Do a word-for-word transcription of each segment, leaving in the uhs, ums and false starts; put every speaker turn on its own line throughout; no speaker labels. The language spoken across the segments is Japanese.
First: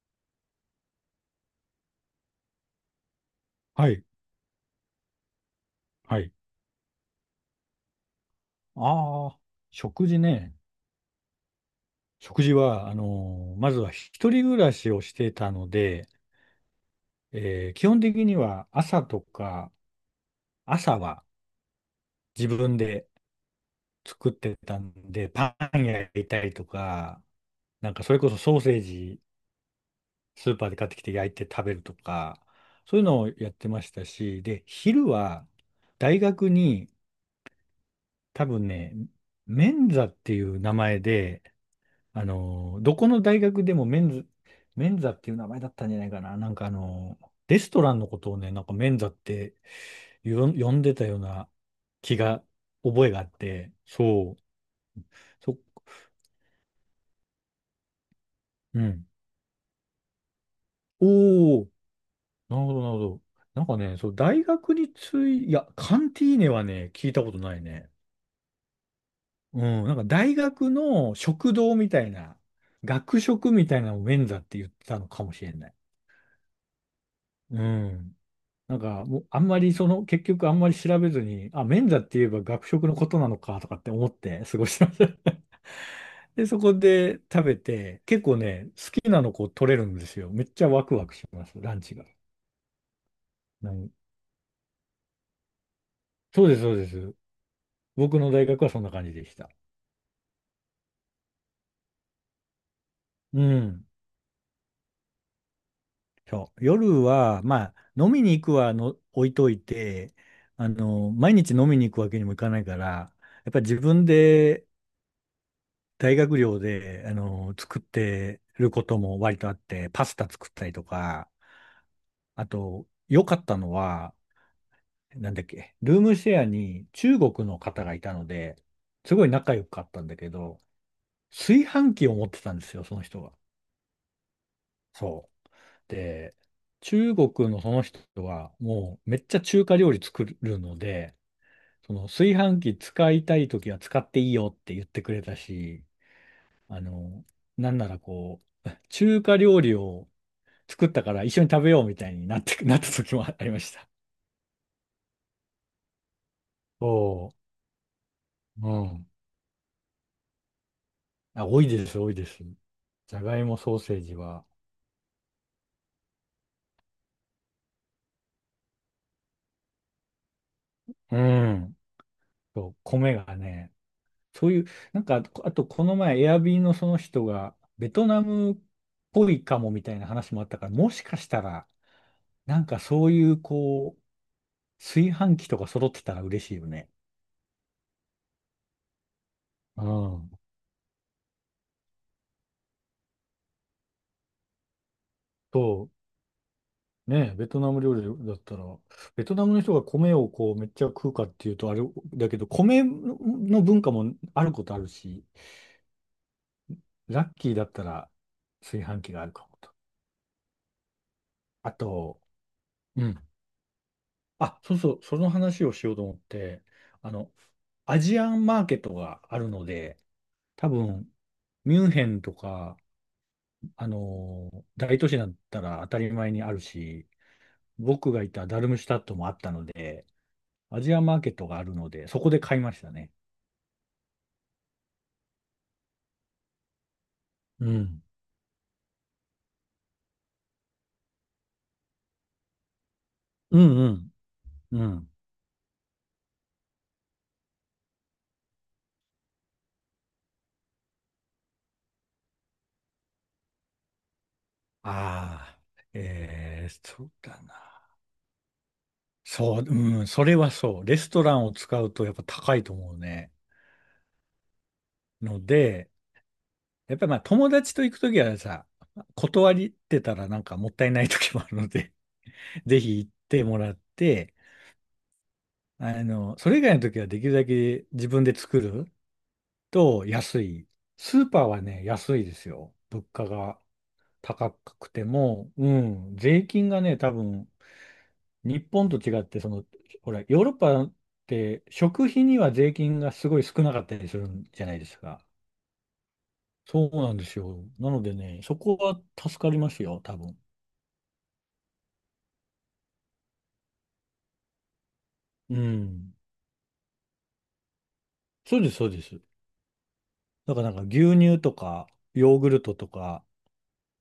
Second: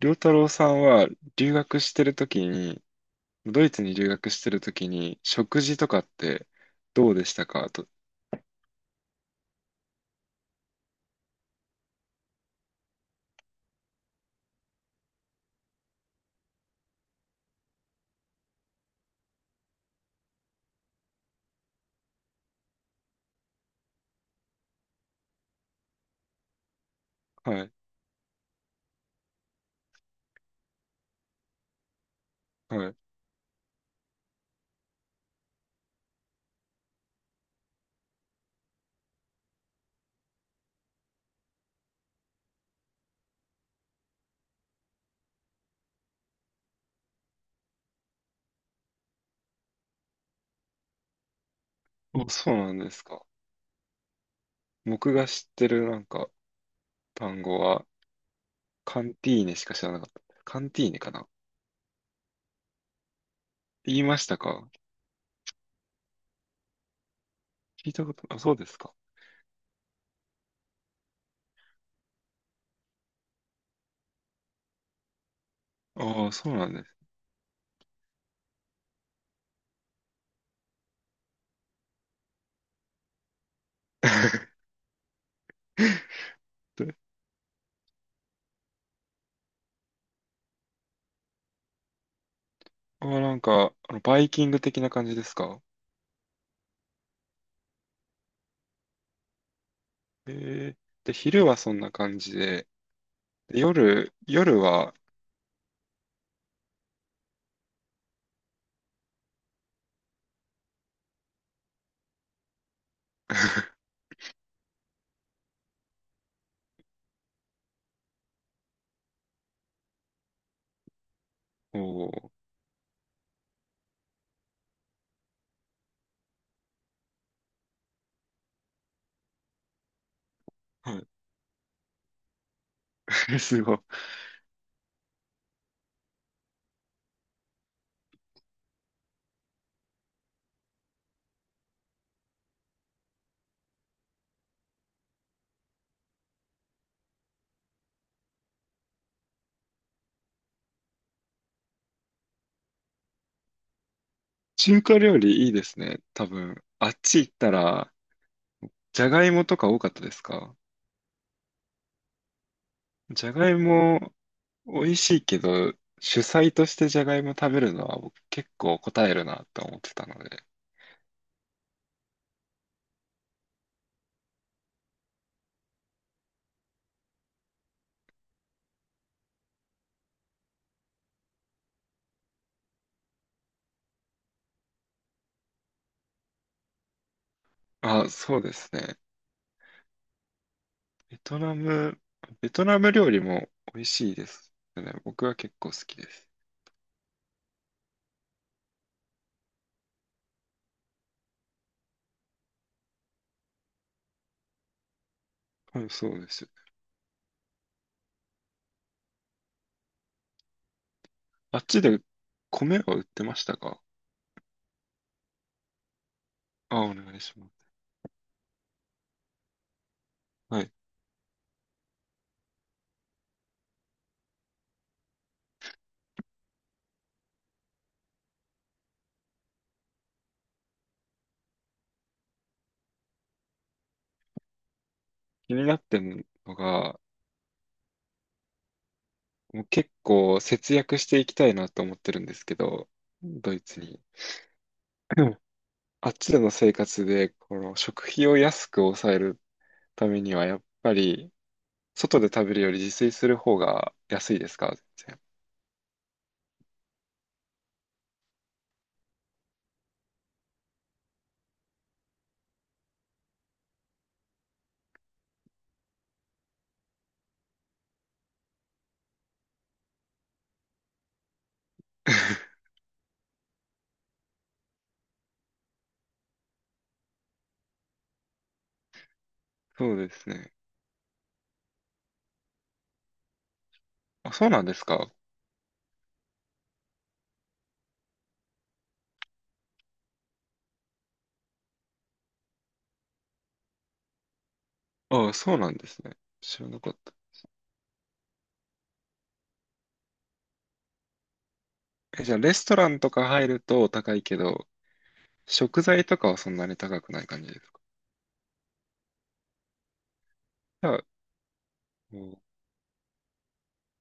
良太郎さんは留学してるときに、ドイツ
は
に
い、
留学してるときに、食事とかっ
はい。
てどうでしたかと。
ああ、食事ね。食事は、あのーまずは一人暮らしをしてたので、えー基本的には朝とか、朝は自分で作ってたんで、パン焼いたりとか、
はい、
なんかそれこそソーセージ、スーパーで買ってきて焼いて食べるとか、
はい。
そういうのをやってましたし、で、昼は大学に多分ね、メンザっていう名前で、あの、どこの大学でもメンズ、メンザっていう名前だったんじゃないかな。なんかあの、レストランのことをね、なんかメンザってよ呼んでたような気
お、
が、
そうなんです
覚えがあ
か。
って、そう、
僕が知っ
そ、
てるなんか単語は、
う
カ
ん。
ンティーネしか知らなかった。カンティーネかなって
おお、なるほど、なるほど。なんか
言
ね、
い
そう、
ました
大
か？
学につい、いや、カンティーネはね、聞いたことない
聞
ね。
いたこと、あ、そうですか。
うん、なんか大学の食堂みたいな、学食みたいなのをメンザって言ってたのかもしれない。
ああ、そうなんです。
うん。なんか、もうあんまりその、結局あんまり調べずに、あ、免座って言えば学食のことなのかとかって思って過ごしてました。で、そこ
で
で食べて、結構ね、好きなのこう取れるんですよ。めっちゃワクワクします、ランチが。
あー、なん
う
か、
ん、
あの、バイキング的な感じですか？
そうです、そうです。僕の大学はそんな感じでした。
えー、で、昼はそんな感じで、
う
で
ん。
夜、夜は、
そう。夜は、まあ、飲みに行くはの置いといて、あの、毎日飲みに行くわけにもいかないから、やっぱり自 分で大学寮で、あの、作ってることも割とあって、パスタ作ったりとか、
おー、
あと、良かったのは、なんだっけ、ルームシェアに中国の方がいたので、すごい仲良かったんだけど、
は
炊飯器を持ってたんですよ、その人が。
い、すごい。
そう。で、中国のその人は、もうめっちゃ中華料理作るので、その炊飯器使いたいときは使っていいよって言ってくれたし、あの、なんならこう、中華料理を作ったから一緒に食べようみたいになって、なった時もありました。
中華料理いいですね。多分、あっち行っ
そ
たら、
う。う
じ
ん。
ゃがいもとか多かったですか？
あ、多いです、多いです。じゃ
じゃ
がい
がい
もソーセー
も
ジは。
美味しいけど、主菜としてじゃがいも食べるのは僕結構答えるなと思ってたので。
うん。そう、米がね、そういう、なんか、あとこの前、エアビーのその人が、ベトナムっぽいかもみたいな話もあったから、もしかしたら、なんかそういう、こう、炊飯器とか揃ってたら嬉しいよね。
あ、そうですね。
うん。
ベトナム、ベトナム料理も美味しいですよね。僕は結構好
と、
きです。
ねえ、ベトナム料理だったら、ベトナムの人が米をこうめっちゃ食うかっていうとあれだけど、米の文化もあることあるし、
はい、そうです。
ラッキーだったら炊飯器があるかもと。
あっ
あ
ちで
と、
米は売
う
っ
ん。
てましたか？
あ、そうそう、その話をしようと思って、
あ、お
あ
願い
の、
します。
アジアンマーケットがあるので、
は
多
い。
分、ミュンヘンとか、あのー大都市だったら当たり前にあるし、僕がいたダルムシュタットもあったので、アジアンマーケットがあるので、そこで買いましたね。
気になってるのが、
うん。
もう結構節約していきたいなと思ってるんですけど、ド
う
イ
ん
ツ
う
に。
ん。うん。
うん。あっちでの生活で、この食費を安く抑えるためには、やっぱり、外で食べるより自炊する方が安いですか？全然。
ああ、えーそうだな。そう、うん、それはそう。レストランを使うとやっぱ高いと思うね。ので、やっぱりまあ友達と行くときはさ、断りってたらなんかもったいないときもあるので、ぜひ行ってもらって、あの、それ以外のときはできるだけ自分で作る
そう
と
です
安
ね。
い。スーパーはね、安いですよ。物価が
あ、そう
高
なんです
くて
か？
も、うん、税金がね、多分、日本と違って、その、ほら、ヨーロッパって食費には税金がすごい少なかったりするんじゃないですか。
ああ、そうなんですね。知らな
そ
かっ
うな
た。
んですよ。なのでね、そこは助かりますよ、多分。
え、じゃあ、レストランとか入ると高いけど、
う
食材
ん。
とかはそんなに高くない感じですか？
そうです、そうです。だからなんか
じゃあ、
牛乳とか、
うん。
ヨーグルトとか、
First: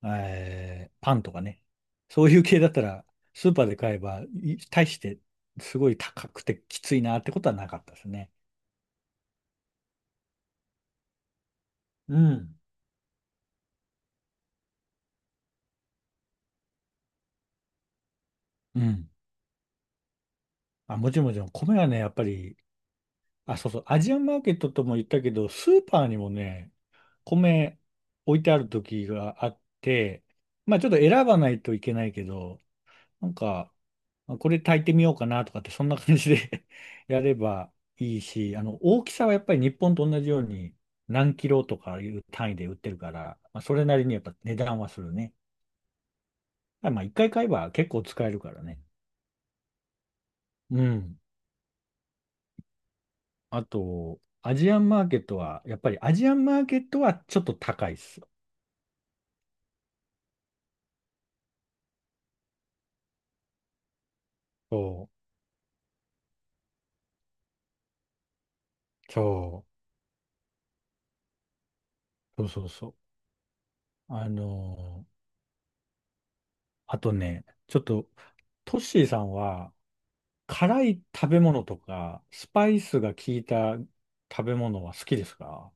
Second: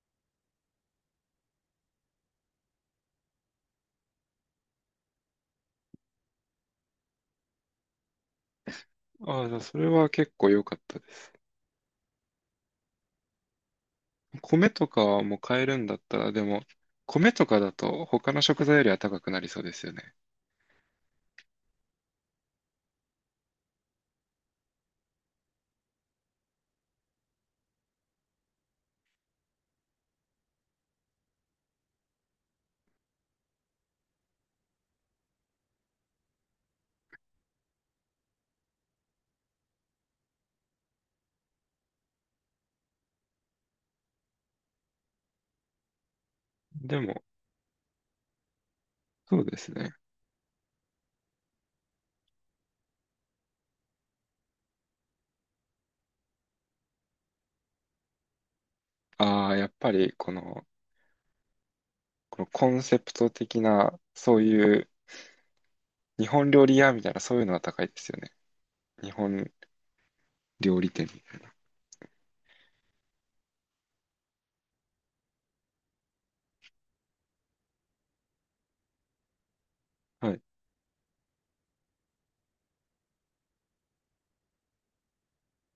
えーパンとかね。そういう系だったら、スーパーで買えば、い大して、すごい高くてきついなってことはなかったですね。
ああ、じゃあ、それは結構良かったです。
うん。
米とかはもう買えるんだったら、でも、米とかだと他の食材
う
よりは
ん。
高くなりそうですよね。
あ、もちろんもちろん、米はね、やっぱりあ、そうそう、アジアンマーケットとも言ったけど、スーパーにもね、米置いてある時があって、まあちょっと選ばないといけないけど、なんか、まあこれ炊いてみようかなとかって、そんな感じで やればいいし、あの、大きさはやっぱり日本と同じように何キロとかいう単位で売ってるから、まあ、それなりにやっぱ値段はするね。ただ
で
まあ一
も、
回買えば結構使えるからね。
そうですね。
うん。あと、アジアンマーケットは、やっぱりアジアンマーケットはちょっと高いです。
ああ、やっぱりこの、このコンセプト的な、そういう
そ
日本料理屋みたいな、そういうのは高いですよね。日
う、
本
そ
料理店に。
うそうそうそう。あのーあとね、ちょっと、トッシーさんは、
はい。
辛い食べ物とか、スパイスが効いた食べ物は好きですか？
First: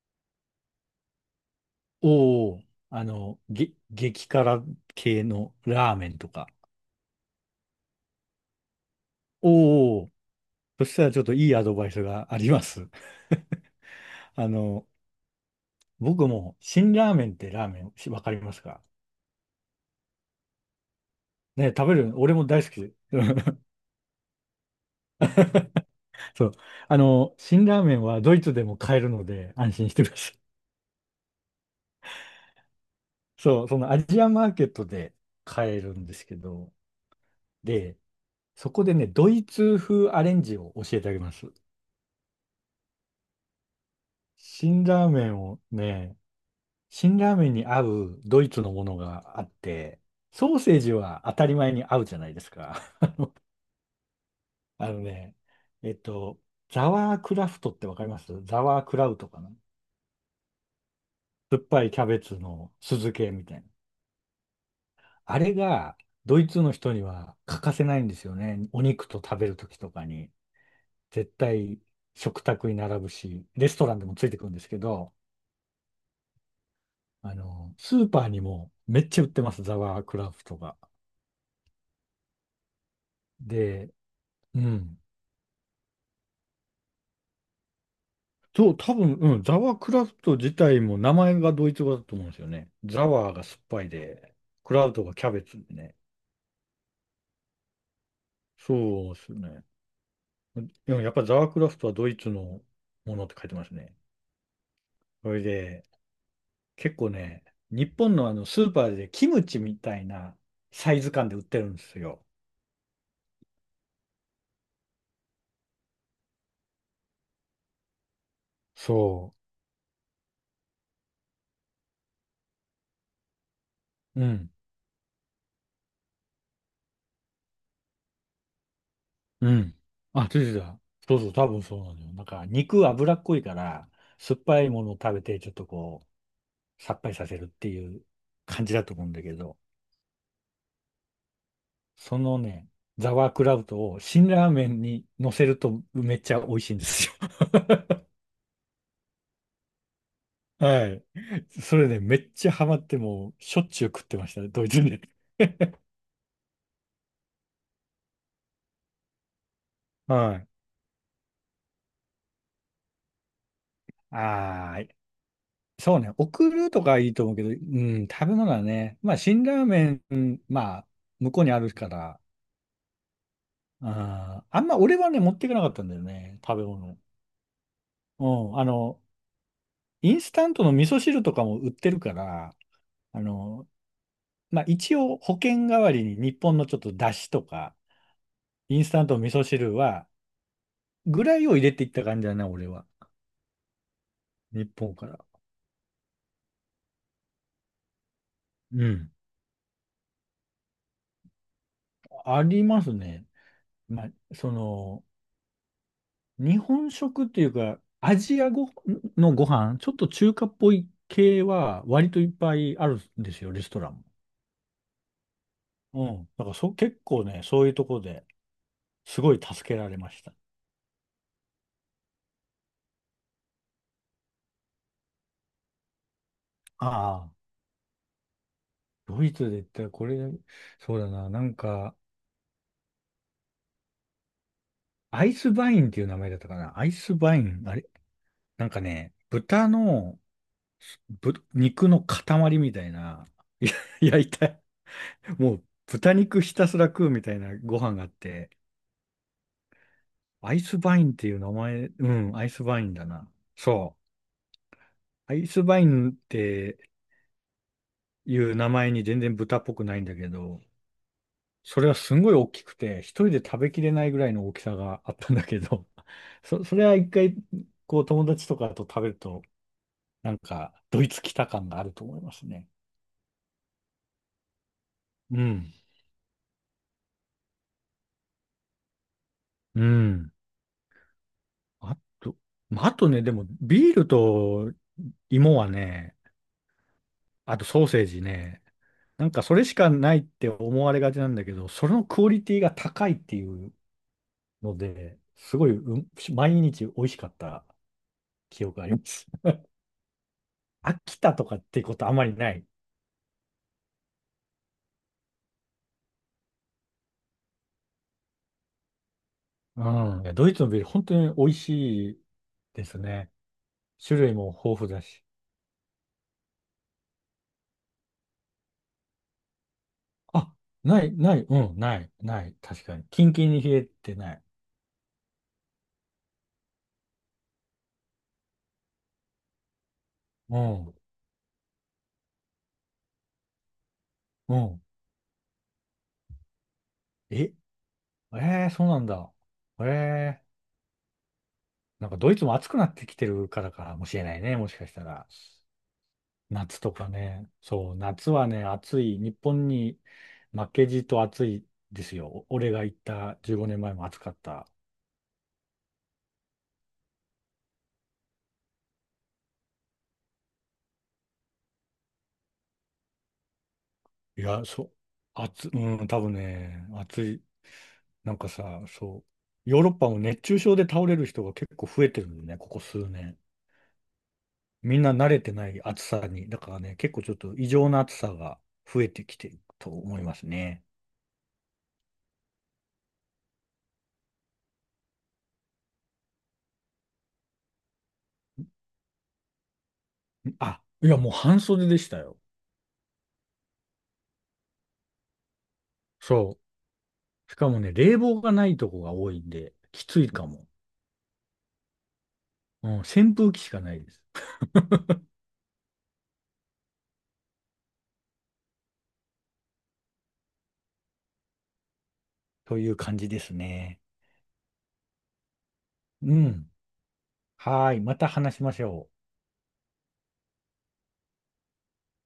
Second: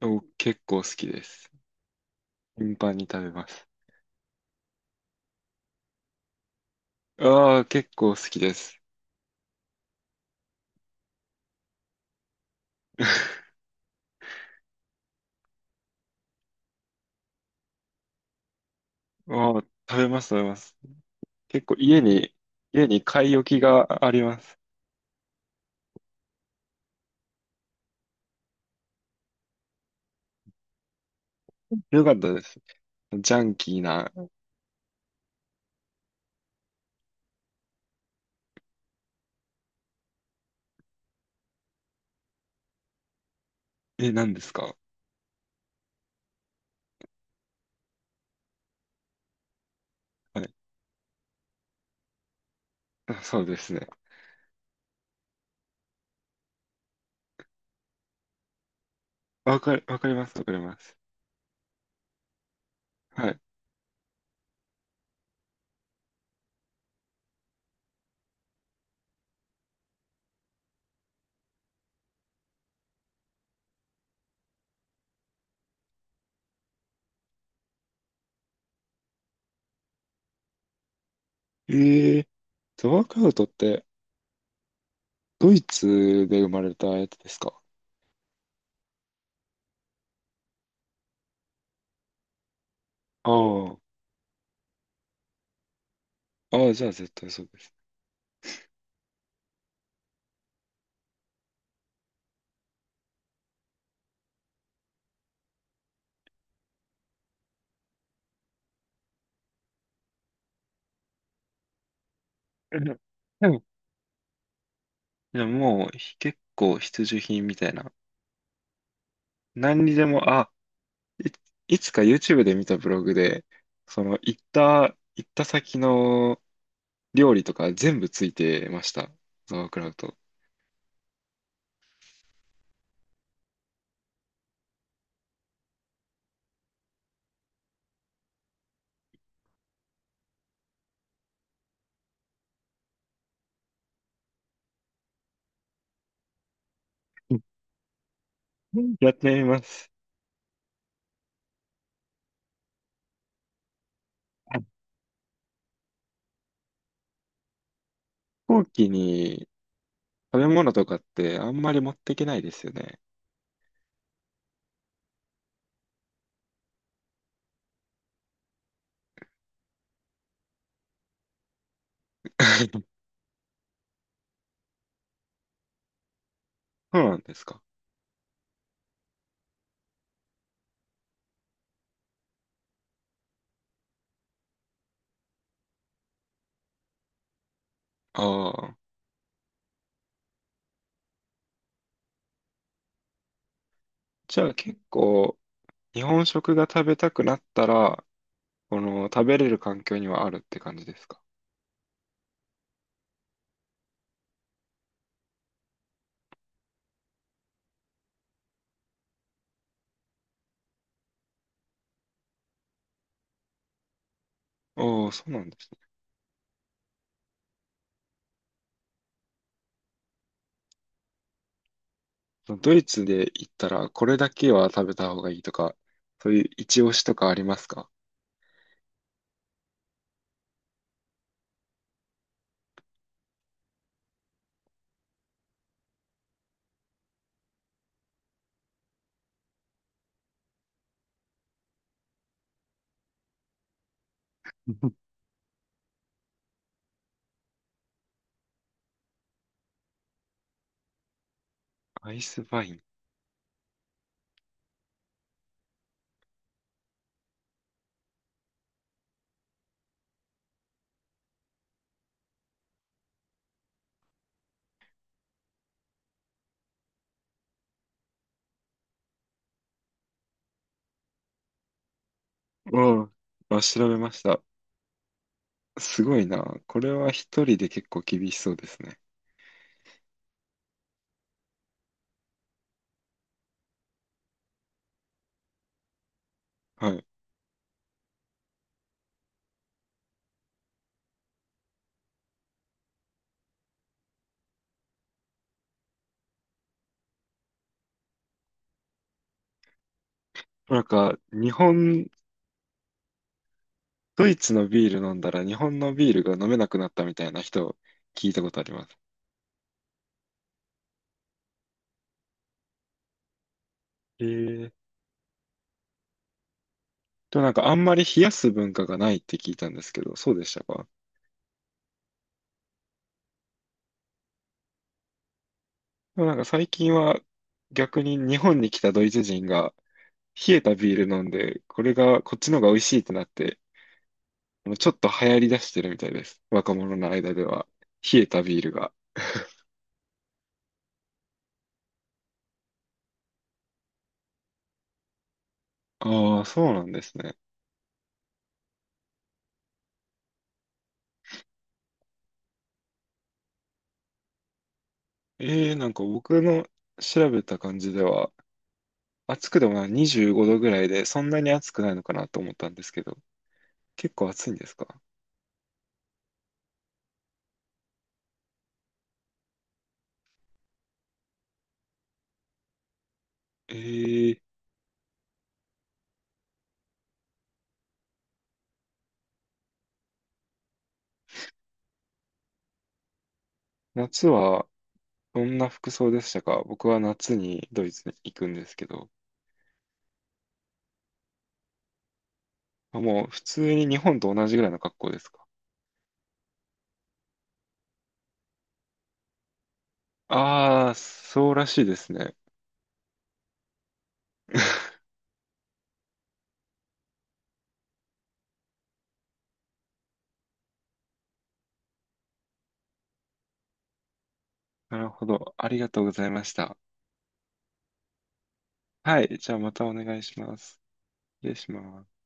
お、結構好きです。
おおー、
頻繁
あ
に食べ
の、
ます。
げ、激辛系のラーメンとか。
ああ、結構好きです。
おお、そしたらちょっといいアドバイスがあります。あの、僕も、辛ラーメンってラーメン、しわかりますか？
ああ、食べます、食べます。結構
ね、食べ
家
る、
に、
俺も大好き
家
で
に買い置 きがあります。
そう。あの、辛ラーメンはドイツでも買えるので安心してください。
よかったです。ジャン
そう、
キ
そ
ー
のア
な、
ジアマーケットで買えるんですけど、で、そこでね、ドイツ風アレンジを教えてあげます。
え、何ですか？
辛ラーメンをね、辛ラーメンに合うドイツのものがあって、
はい。
ソーセージは当たり前に合うじゃないですか。
あ、そうですね。
あのね、えっと、ザワークラフトってわかります？ザワークラウトかな？
わかる、わかります、わかります。
酸っぱいキャベツの酢漬け
は
みたいな。あれがドイツの人には欠かせないんですよね。お肉と食べるときとかに。絶対食卓に並ぶし、レストランでもついてくるんですけど、あの、スーパーにもめっちゃ売ってます、ザワークラフトが。
い。えーと、ワークアウトって、
で、うん。
ドイツで生まれたやつですか？
そう、多分、うん、ザワークラフト自体も名前がドイツ語だと思うんですよね。ザワーが酸っ
あ
ぱいで、クラウトがキャベツでね。
あ、ああ、じゃあ絶対そうです。
そうですよね。でもやっぱザワークラフトはドイツのものって書いてますね。それで、結構ね、日本のあのスーパーでキムチみたいなサイズ感で売ってるんですよ。
え、でも、でもでももうひ結構必需品みたいな。
そ
何にでも、あ、い、いつか YouTube で見たブログで、その
う。う
行っ
ん。
た、行った先の料理とか全部ついてました。
う
ザワー
ん。
クラウト。
あ、出てた。そうそう、多分そうなのよ。なんか肉脂っこいから、酸っぱいものを食べてちょっとこう、さっぱりさせるっていう感じだと思うんだけど、そのね、ザワークラウトを辛ラーメンに乗せるとめっちゃ美味しいんですよ。
うん、やってみます。
はい。それね、めっちゃハマってもうしょっちゅう食ってましたね、
あ、
ド
飛
イツで。
行機に
は
食べ
い。
物とかってあんまり持っていけないですよね。
はーい。そうね、送るとかいいと思うけど、うん、食べ物はね、まあ、辛ラーメン、まあ、向こうにあるから、あー、あんま俺はね、持っていかなかったんだよね、食べ物。
そうなんですか。
うん、あの、インスタントの味噌汁とかも売ってるから、あの、まあ、一応保険代わりに日本のちょっと出汁とか、
ああ。
インスタントの味噌汁は、ぐらいを入れていった感じだな、俺は。
じゃあ
日
結
本から。
構、日本食が食べたくなったら、こ
う
の
ん。
食べれる環境にはあるって感じですか。
ありますね。まあ、その、日本食っていうか、アジアごのご飯、ちょっと中華っぽい系は割といっぱいあるんですよ、レストラン
ああ、そうなんですね。
も。うん。だからそ、結構ね、そういうところですごい助けられました。
そのドイツで行ったら、これだけは食べた方がいいとか、そういう一
あ
押しとかあり
あ。
ますか？
ドイツで言ったらこれ、そうだな、なんか、アイスバインっていう名前だったかな。アイスバイン、あれなんかね、豚の、ぶ、肉の塊みたいな、いや 焼いた、
うん
もう豚肉ひたすら食うみたいなご飯があって、アイスバインっていう名前、う
アイ
ん、
ス
アイス
バイ
バ
ン。
インだな。そう。アイスバインっていう名前に全然豚っぽくないんだけど、それはすんごい大きくて、一人で食べきれないぐらいの大きさがあったんだけど、そ、それは一回、こう友達とかと食べると、なんか、ドイツ来た感があると思いますね。
うん。あ、調べました。
うん。
すごいな。これは一人で結構厳しそうですね。
うん。あと、まああとね、でも、ビールと芋はね、
はい。
あとソーセージね、なんかそれしかないって思われがちなんだけど、そのクオリティが高いっていうので、すごい、うん、毎日美味しかった記憶があります。
なん
飽
か、
きたと
日
かってこと
本
あまりない。
ドイツのビール飲んだら日本のビールが飲めなくなったみたいな人聞いたことあります。
うん。いやドイツのビール本当に美味しいですね。種
え
類も
ー、
豊富だし。
でもなんかあんまり冷やす文化がないって聞いたんですけど、そうでし
あ、
たか？
ない、ない、うん、ない、ない。確かに。キンキンに冷えてない。
でもなんか最近は逆に日本に来たドイツ人が冷
う
えたビ
ん、
ール飲んで、これがこっちの方が美味しいってなって、
うん。
ちょっと流行り出してるみたいです。若者の間
え、
では。冷えたビー
え
ル
ー、そう
が。
なんだ。えー、なんかドイツも暑くなってきてるからかもしれないね。もしかしたら。
ああ、そう
夏
なん
と
で
か
すね。
ね。そう、夏はね、暑い。日本に負けじと暑いですよ。お俺が行ったじゅうごねんまえも暑かった。
えー、なんか僕の調べた感じでは、暑くでもない、にじゅうごどぐらいで、そんなに暑くないのかなと思ったんですけど、結構
い
暑いん
や、
です
そ
か？
う、暑、うん、多分ね、暑い。なんかさ、そう、ヨーロッパも熱中症で倒れる人が結構増えてるんだよね、ここ数年。
えー、
みんな慣れてない暑さに。だからね、結構ちょっと異常な暑さが増えてきてると思いますね。
夏はどんな服装でしたか？僕は夏にドイツに行くんですけど、
あ、いや、もう半袖でしたよ。
あ、もう普通に日本と同じぐらいの格好ですか？
そう。しかもね、冷房がないとこが多いんで、きついかも。
ああー、そうらしいですね。
うん、扇風機しかないです。という感じですね。
なるほど。ありがとうござい
う
まし
ん。
た。
はーい。また話しましょう。
はい。じゃあまたお願いします。失礼します。